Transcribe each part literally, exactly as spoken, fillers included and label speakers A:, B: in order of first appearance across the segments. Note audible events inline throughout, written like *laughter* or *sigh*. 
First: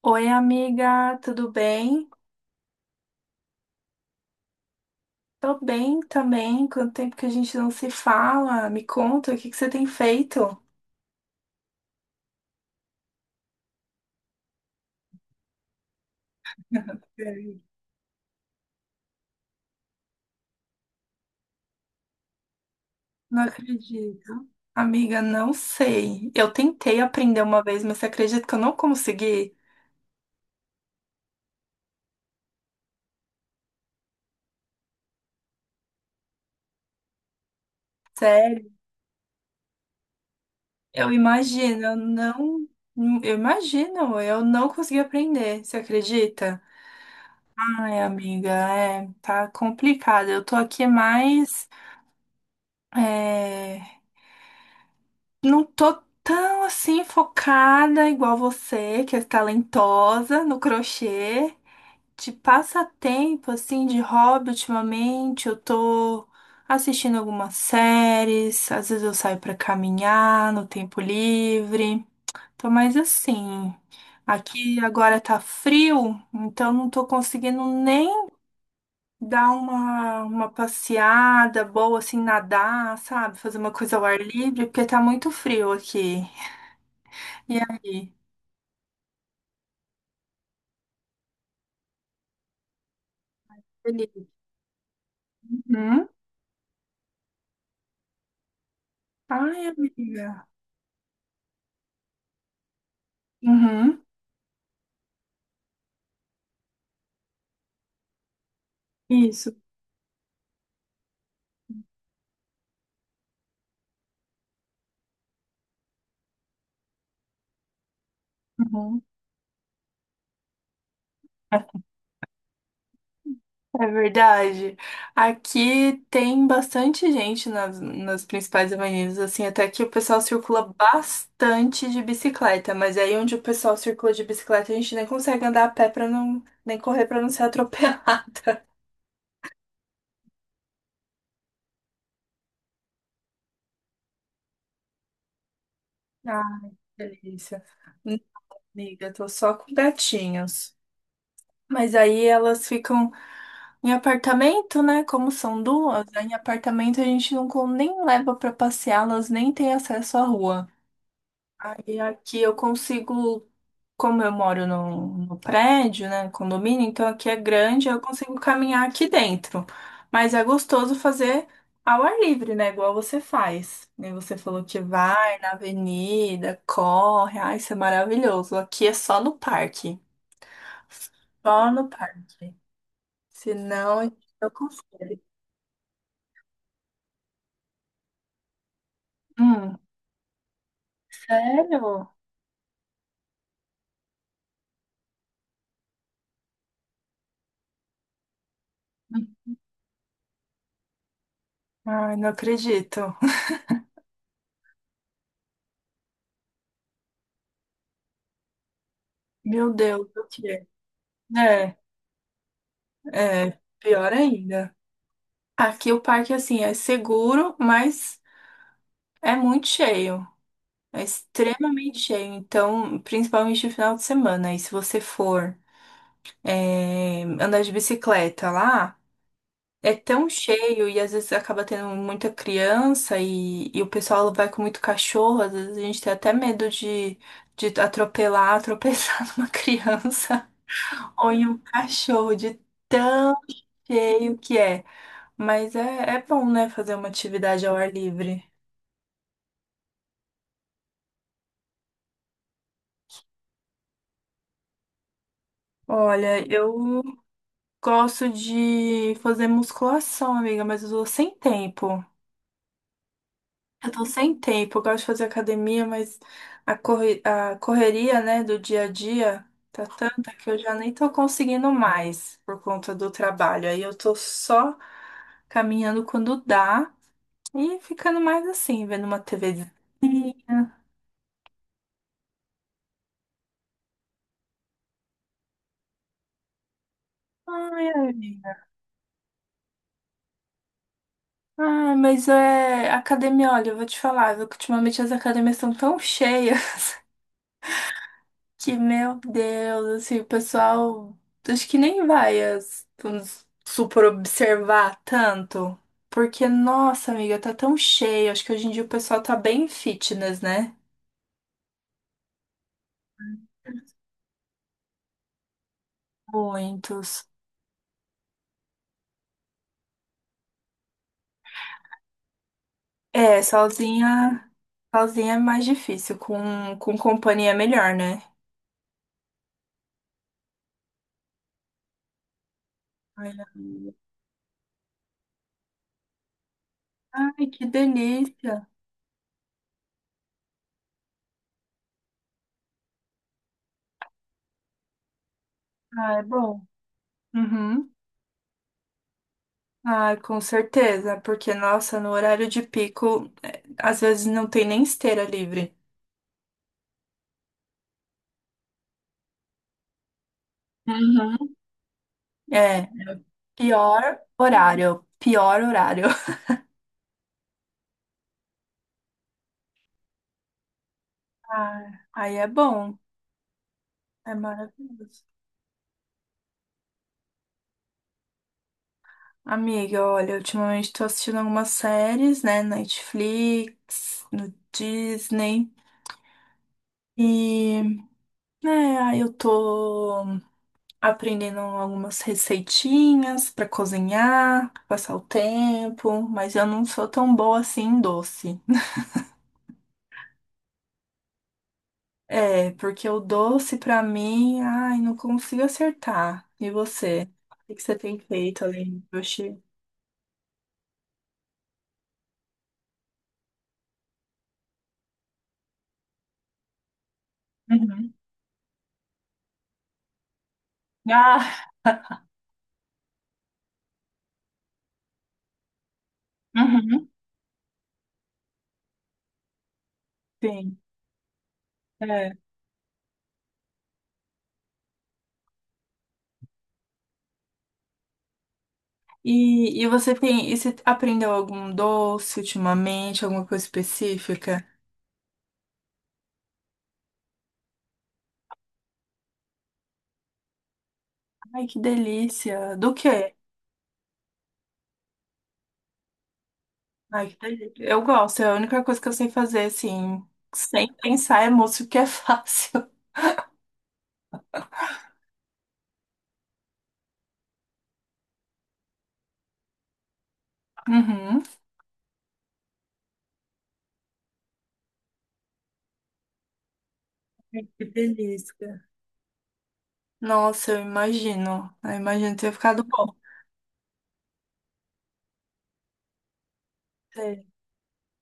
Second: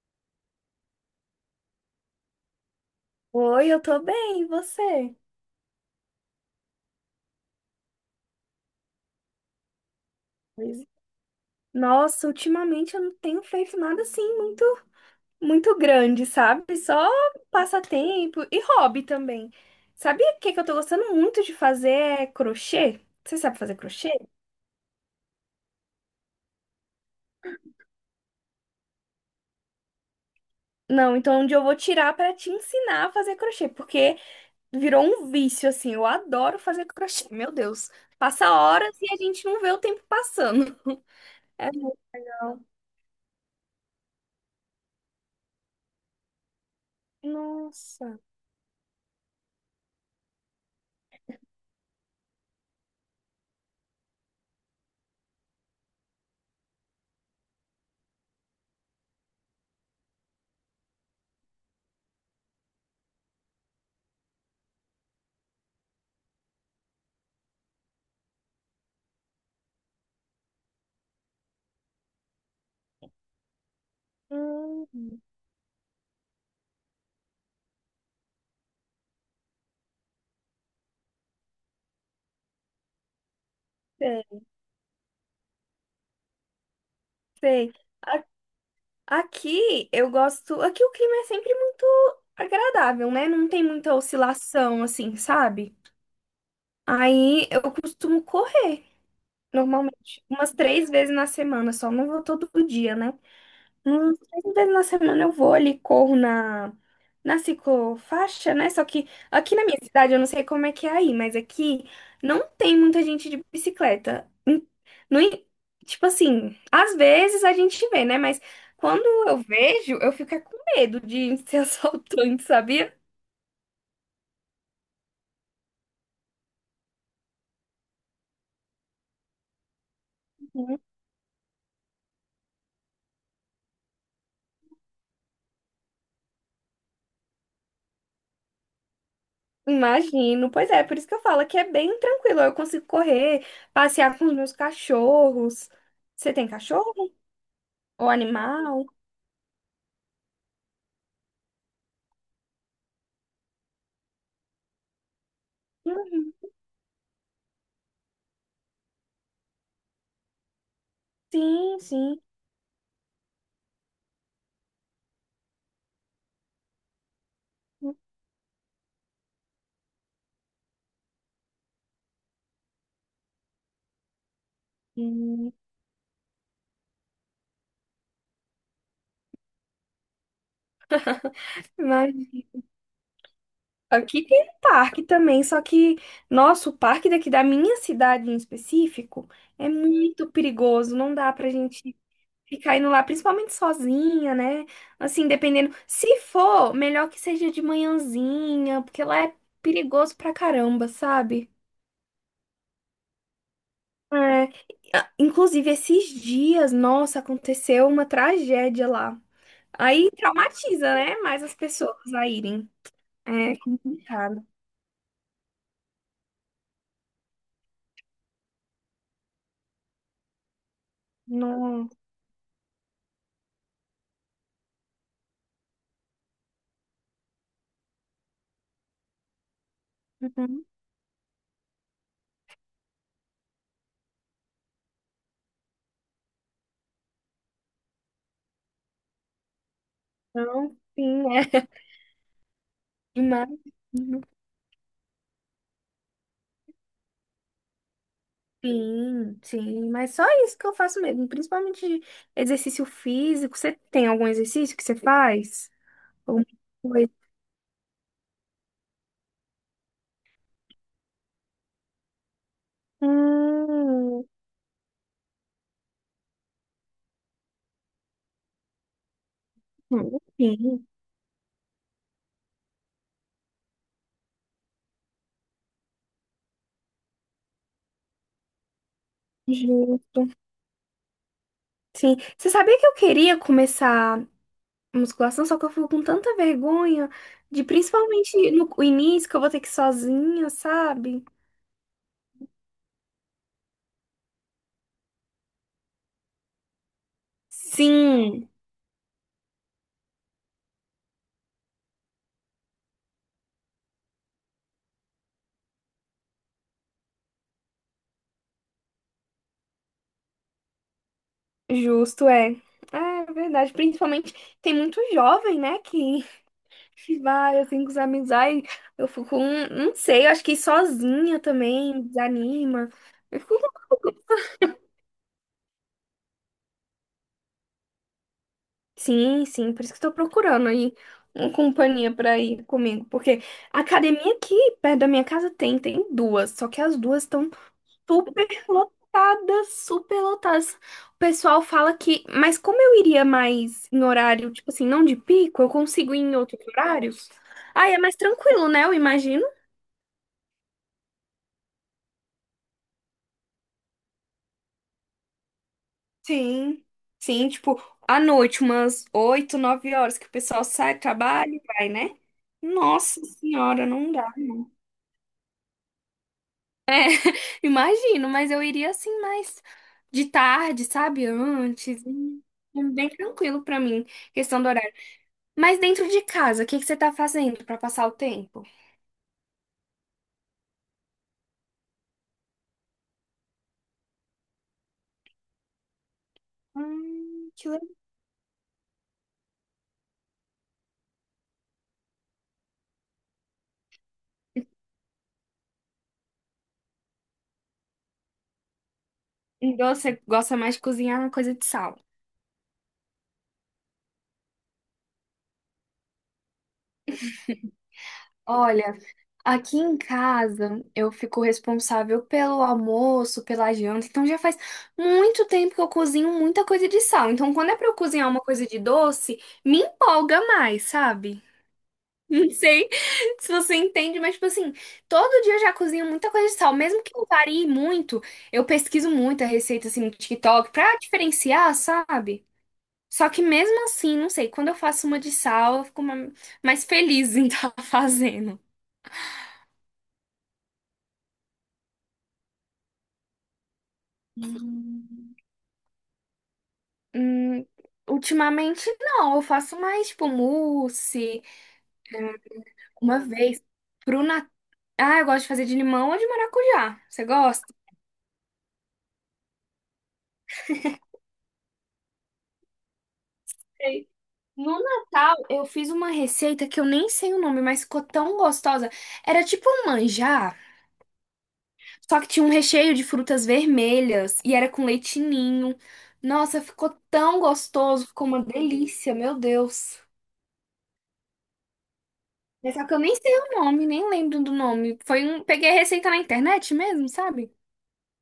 A: Oi, amiga, tudo bem?
B: Oi, eu tô bem, e você?
A: Tô bem também. Quanto tempo que a gente não se fala? Me conta, o que que você tem feito?
B: Pois- é. Nossa, ultimamente eu não tenho feito nada assim muito, muito grande, sabe? Só
A: Sei.
B: passatempo e hobby também. Sabia o que que eu tô gostando muito de fazer é crochê? Você
A: Não
B: sabe fazer crochê?
A: acredito. Amiga, não sei. Eu tentei aprender uma vez, mas você acredita que eu não consegui?
B: Não, então onde eu vou tirar pra te ensinar a fazer crochê, porque virou um vício assim. Eu adoro fazer crochê. *laughs* Meu Deus, passa
A: Sério?
B: horas e a gente não vê o tempo passando.
A: Eu
B: É,
A: imagino, eu
B: não.
A: não. Eu imagino, eu não consegui aprender. Você acredita? Ai,
B: Nossa.
A: amiga, é, tá complicado. Eu tô aqui mais. É, não tô tão assim focada igual você, que é talentosa no crochê. De passatempo, assim, de hobby, ultimamente, eu tô assistindo algumas séries, às vezes eu saio pra caminhar no tempo livre. Tô mais assim. Aqui agora
B: Hum.
A: tá frio, então não tô conseguindo nem dar uma, uma passeada boa, assim, nadar, sabe? Fazer uma coisa ao ar
B: Sei,
A: livre, porque tá muito frio aqui. E
B: sei.
A: aí?
B: Aqui eu gosto. Aqui o clima é sempre muito agradável, né? Não tem muita
A: Beleza.
B: oscilação, assim, sabe?
A: Uhum.
B: Aí eu costumo correr,
A: Ai,
B: normalmente,
A: amiga.
B: umas três vezes na semana, só não vou todo dia, né?
A: Uhum.
B: Hum, Três vezes na semana eu vou ali, corro na, na ciclofaixa, né? Só que
A: Isso.
B: aqui na minha cidade, eu não sei como é que é aí, mas aqui não tem muita gente de bicicleta. Em- No, en- Tipo assim, às vezes a gente vê, né? Mas
A: Uhum.
B: quando eu vejo, eu fico é com medo de ser *laughs* assaltante, sabia?
A: É verdade. Aqui tem bastante gente nas, nas principais avenidas, assim, até que o pessoal circula
B: Uhum.
A: bastante de bicicleta, mas aí onde o pessoal circula de bicicleta, a gente nem consegue andar a pé para não, nem correr para não ser atropelado. *laughs*
B: Imagino. Pois é, por isso que eu falo que é bem tranquilo. Eu consigo correr, passear com os meus cachorros. Você tem
A: Ah,
B: cachorro?
A: delícia.
B: Ou animal?
A: Amiga, tô só com gatinhos. Mas aí elas ficam em apartamento, né? Como são duas, aí em
B: Uhum.
A: apartamento a gente não con- nem leva pra passeá-las, nem tem acesso à rua.
B: Sim,
A: Aí
B: sim.
A: aqui eu consigo, como eu moro no, no prédio, né? Condomínio, então aqui é grande, eu consigo caminhar aqui dentro. Mas é gostoso fazer ao ar livre, né? Igual você faz. E você falou que vai
B: Hum,
A: na avenida, corre, ai, isso é maravilhoso. Aqui é só no parque. Só no
B: Mas
A: parque. Senão
B: aqui tem
A: eu
B: um parque
A: consigo.
B: também, só que nosso parque daqui da minha cidade em específico é muito perigoso, não dá pra gente
A: Sério?
B: ficar indo lá, principalmente sozinha, né? Assim, dependendo. Se for, melhor que seja de manhãzinha, porque lá é perigoso pra caramba, sabe?
A: Ai, não acredito.
B: É, a- inclusive, esses dias, nossa, aconteceu uma tragédia lá.
A: Meu Deus,
B: Aí
A: o quê?
B: traumatiza, né? Mais as
A: É,
B: pessoas a irem. É
A: é, pior
B: complicado.
A: ainda. Aqui o parque, assim, é seguro, mas é muito cheio. É
B: Não.
A: extremamente cheio. Então, principalmente no final de semana. E se você for, é, andar de bicicleta lá, é tão
B: Uhum.
A: cheio e às vezes acaba tendo muita criança e, e o pessoal vai com muito cachorro. Às vezes a gente tem até medo de, de atropelar, *laughs* tropeçar numa criança.
B: Não, sim,
A: Põe um
B: é *laughs*
A: cachorro de tão
B: demais. Uhum.
A: cheio que é. Mas é, é bom, né, fazer uma atividade ao ar livre.
B: Sim, sim, mas só isso que eu faço mesmo, principalmente exercício físico. Você tem algum exercício que você faz?
A: Olha,
B: Alguma
A: eu
B: coisa?
A: gosto de fazer musculação, amiga, mas eu tô sem tempo. Eu tô
B: Hum,
A: sem tempo. Eu gosto de fazer academia, mas a, corre- a correria, né, do dia a dia tá tanta que eu já
B: sim,
A: nem tô conseguindo mais por conta do trabalho. Aí eu tô só caminhando quando dá e ficando mais assim, vendo uma TVzinha.
B: justo. Sim, você sabia que eu queria começar musculação, só que eu fico com tanta vergonha de
A: Ai,
B: principalmente
A: amiga.
B: no início que eu vou ter que ir sozinha, sabe?
A: Ai, mas é. Academia, olha, eu vou te falar, viu, que ultimamente as academias estão tão cheias *laughs*
B: Sim.
A: que, meu Deus, assim, o pessoal acho que nem vai as, vamos supor, observar tanto. Porque, nossa, amiga, tá tão cheio. Acho que hoje em dia o pessoal tá bem fitness, né?
B: Justo, é. É é verdade. Principalmente tem muito jovem, né? Que *laughs* que
A: Muitos.
B: vai assim com os amigos. Ai, eu fico, hum, não sei, eu acho que ir sozinha também desanima. Eu
A: É,
B: fico, com-
A: sozinha, sozinha é mais difícil. Com, com companhia é melhor, né?
B: sim, sim, por isso que eu tô procurando aí uma companhia pra ir comigo.
A: Ai,
B: Porque a
A: amiga.
B: academia aqui perto da minha casa tem, tem duas. Só que as duas
A: Ai,
B: estão
A: que
B: super
A: delícia.
B: lotadas, super lotadas. O pessoal fala que, mas como eu iria mais em horário, tipo assim, não de pico, eu consigo
A: Ah,
B: ir
A: é
B: em outros
A: bom.
B: horários?
A: Uhum.
B: Aí é mais tranquilo, né? Eu imagino.
A: Ah, com certeza, porque nossa, no horário de pico, é, às vezes não tem nem esteira livre.
B: Sim, sim, tipo, à noite, umas oito nove horas que o pessoal sai, trabalha
A: Uhum.
B: e vai, né?
A: É,
B: Nossa senhora,
A: pior
B: não dá.
A: horário, pior horário. *laughs*
B: Imagino, mas eu iria assim mais de tarde, sabe?
A: Ah,
B: Antes.
A: aí
B: hum,
A: é bom,
B: Bem tranquilo pra mim.
A: é
B: Questão do horário.
A: maravilhoso.
B: Mas dentro de casa, o que que você tá fazendo pra passar o tempo?
A: Amiga, olha, ultimamente tô assistindo algumas séries, né, na Netflix, no Disney,
B: Hum, que
A: e,
B: legal.
A: né, aí eu tô aprendendo algumas receitinhas pra cozinhar, pra passar o tempo, mas eu não sou tão boa assim em doce.
B: Então você gosta mais de cozinhar uma coisa de sal.
A: É, porque o doce pra mim, ai, não consigo acertar. E você? O que que você tem feito
B: Olha,
A: além do doce?
B: aqui em casa eu fico responsável pelo almoço, pela janta, então já faz muito tempo que eu cozinho muita coisa de sal. Então quando é pra eu
A: Uhum.
B: cozinhar uma coisa de doce, me empolga mais, sabe?
A: Ah,
B: Não sei *laughs* se você entende, mas, tipo assim, todo dia eu já cozinho muita coisa de sal. Mesmo
A: uhum.
B: que eu varie muito, eu pesquiso muita receita, assim, no TikTok,
A: Sim.
B: pra diferenciar,
A: É.
B: sabe? Só que mesmo assim, não sei, quando eu faço uma de sal, eu fico ma- mais feliz em *laughs* estar fazendo.
A: E, e você tem, e você aprendeu algum doce ultimamente, alguma coisa específica?
B: Hum. Hum, Ultimamente, não. Eu faço mais, tipo, mousse,
A: Ai, que delícia! Do
B: uma
A: quê?
B: vez. Pro Natal. Ah, eu gosto de fazer de limão ou de maracujá. Você
A: Ai, que
B: gosta?
A: delícia. Eu gosto, é a única coisa que eu sei fazer, assim, sem pensar é música, que é fácil. *laughs*
B: No Natal, eu fiz uma receita que eu nem sei o nome, mas ficou tão gostosa. Era tipo um manjar,
A: Uhum.
B: só que tinha um recheio de frutas vermelhas e era com leite ninho. Nossa, ficou tão
A: Que
B: gostoso, ficou uma
A: delícia.
B: delícia, meu Deus.
A: Nossa, eu imagino. Eu imagino ter
B: Mas
A: ficado
B: só que eu
A: bom.
B: nem sei o nome, nem lembro do nome. Foi um... Peguei a receita na internet mesmo,
A: É.
B: sabe?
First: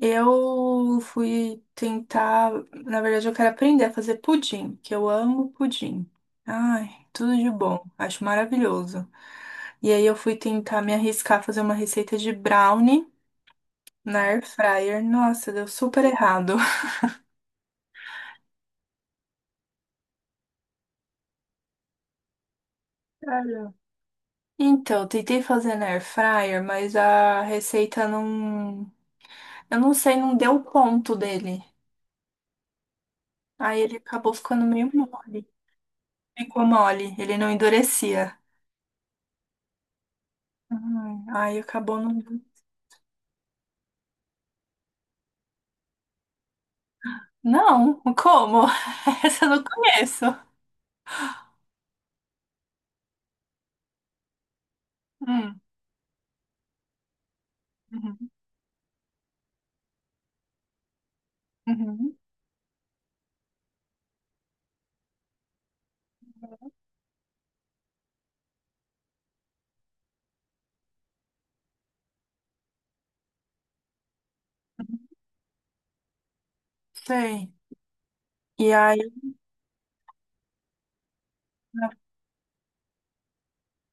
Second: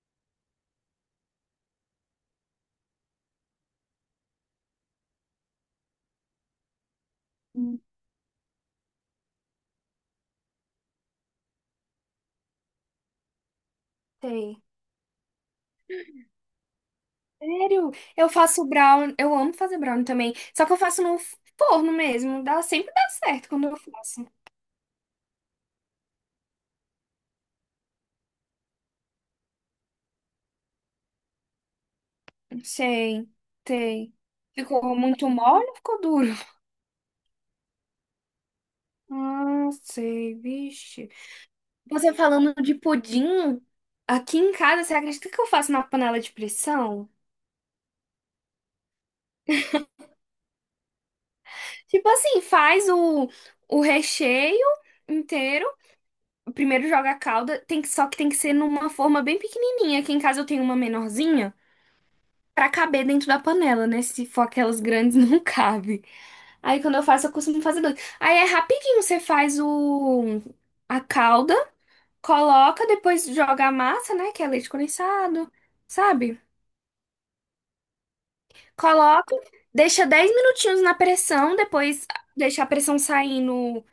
A: Eu fui tentar, na verdade, eu quero aprender a fazer pudim, que eu amo pudim. Ai, tudo de
B: Hum,
A: bom, acho maravilhoso. E aí eu fui tentar me arriscar a fazer uma receita de brownie na air
B: Sei.
A: fryer. Nossa, deu super errado.
B: Sério, eu faço brownie, eu amo fazer brownie também, só que eu faço no forno mesmo, dá, sempre dá certo quando
A: *laughs*
B: eu faço.
A: Então, tentei fazer na air fryer, mas a receita não. Eu não sei, não deu o ponto dele.
B: Sei,
A: Aí ele
B: sei.
A: acabou ficando meio
B: Ficou muito
A: mole.
B: mole ou ficou duro?
A: Ficou mole, ele não endurecia.
B: Ah, sei, vixe.
A: Hum, Aí acabou
B: Você
A: não.
B: falando de pudim, aqui em casa, você acredita que eu faço na panela de pressão?
A: Não, como? *laughs* Essa eu não conheço.
B: Tipo assim, faz o, o recheio
A: Hum,
B: inteiro. Primeiro joga a calda, tem que, só que tem
A: uhum,
B: que ser numa forma bem pequenininha. Aqui em casa eu tenho uma menorzinha
A: uhum,
B: pra caber dentro da panela, né? Se for aquelas grandes, *laughs* não cabe. Aí quando eu faço, eu costumo fazer dois. Aí é rapidinho, você faz o, a calda. Coloca, depois joga a massa, né? Que é leite
A: uhum.
B: condensado, sabe?
A: Sei. E aí,
B: Coloca, deixa dez minutinhos na pressão, depois deixa a pressão saindo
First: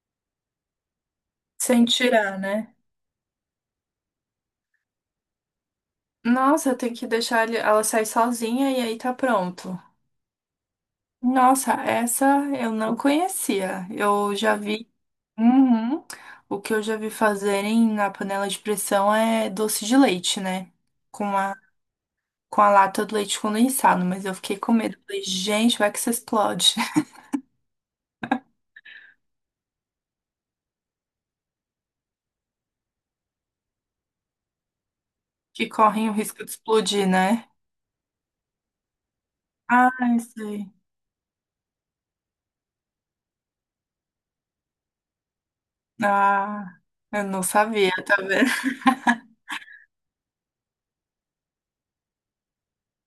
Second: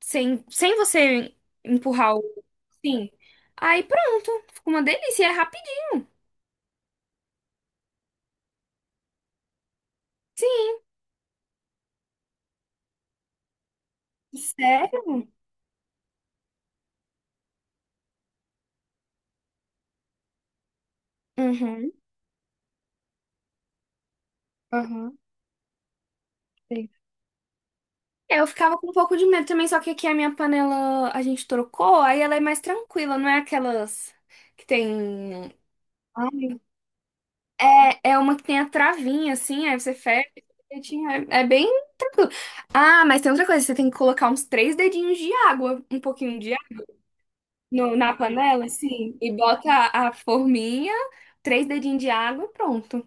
B: sem, sem você
A: sem
B: empurrar
A: tirar,
B: o.
A: né?
B: Sim. Aí pronto. Fica uma delícia e é rapidinho.
A: Nossa, eu tenho que deixar ele- ela sair sozinha e aí tá pronto. Nossa, essa eu não conhecia. Eu já vi.
B: Sério?
A: Uhum. O que eu já vi fazerem na panela de pressão é doce de leite, né? Com a,
B: Uhum.
A: com a lata do leite condensado, mas eu fiquei com medo.
B: Aham,
A: Falei, gente, vai que isso explode.
B: sei.
A: *laughs*
B: Eu ficava com um pouco de medo também, só que aqui a minha panela a gente trocou, aí ela é mais tranquila, não é aquelas que tem.
A: Que correm o risco de
B: Ai,
A: explodir, né?
B: É é uma que tem a travinha, assim, aí
A: Ah,
B: você fecha
A: isso aí.
B: direitinho, é, é bem tranquilo. Ah, mas tem outra coisa, você tem que colocar uns três dedinhos de água, um pouquinho de
A: Ah,
B: água
A: eu não sabia,
B: no- na
A: tá vendo?
B: panela,
A: *laughs*
B: assim, e bota a, a forminha, três dedinhos de água e pronto.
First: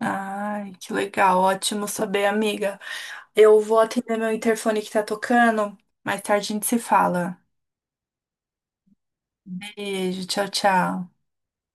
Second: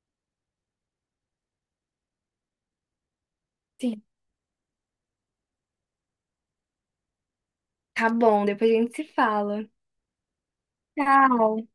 A: Ai, que legal. Ótimo saber, amiga. Eu vou
B: Sim.
A: atender meu interfone que tá tocando. Mais tarde a gente se fala.
B: Tá bom, depois a gente se fala.
A: Beijo, tchau, tchau.
B: Tchau.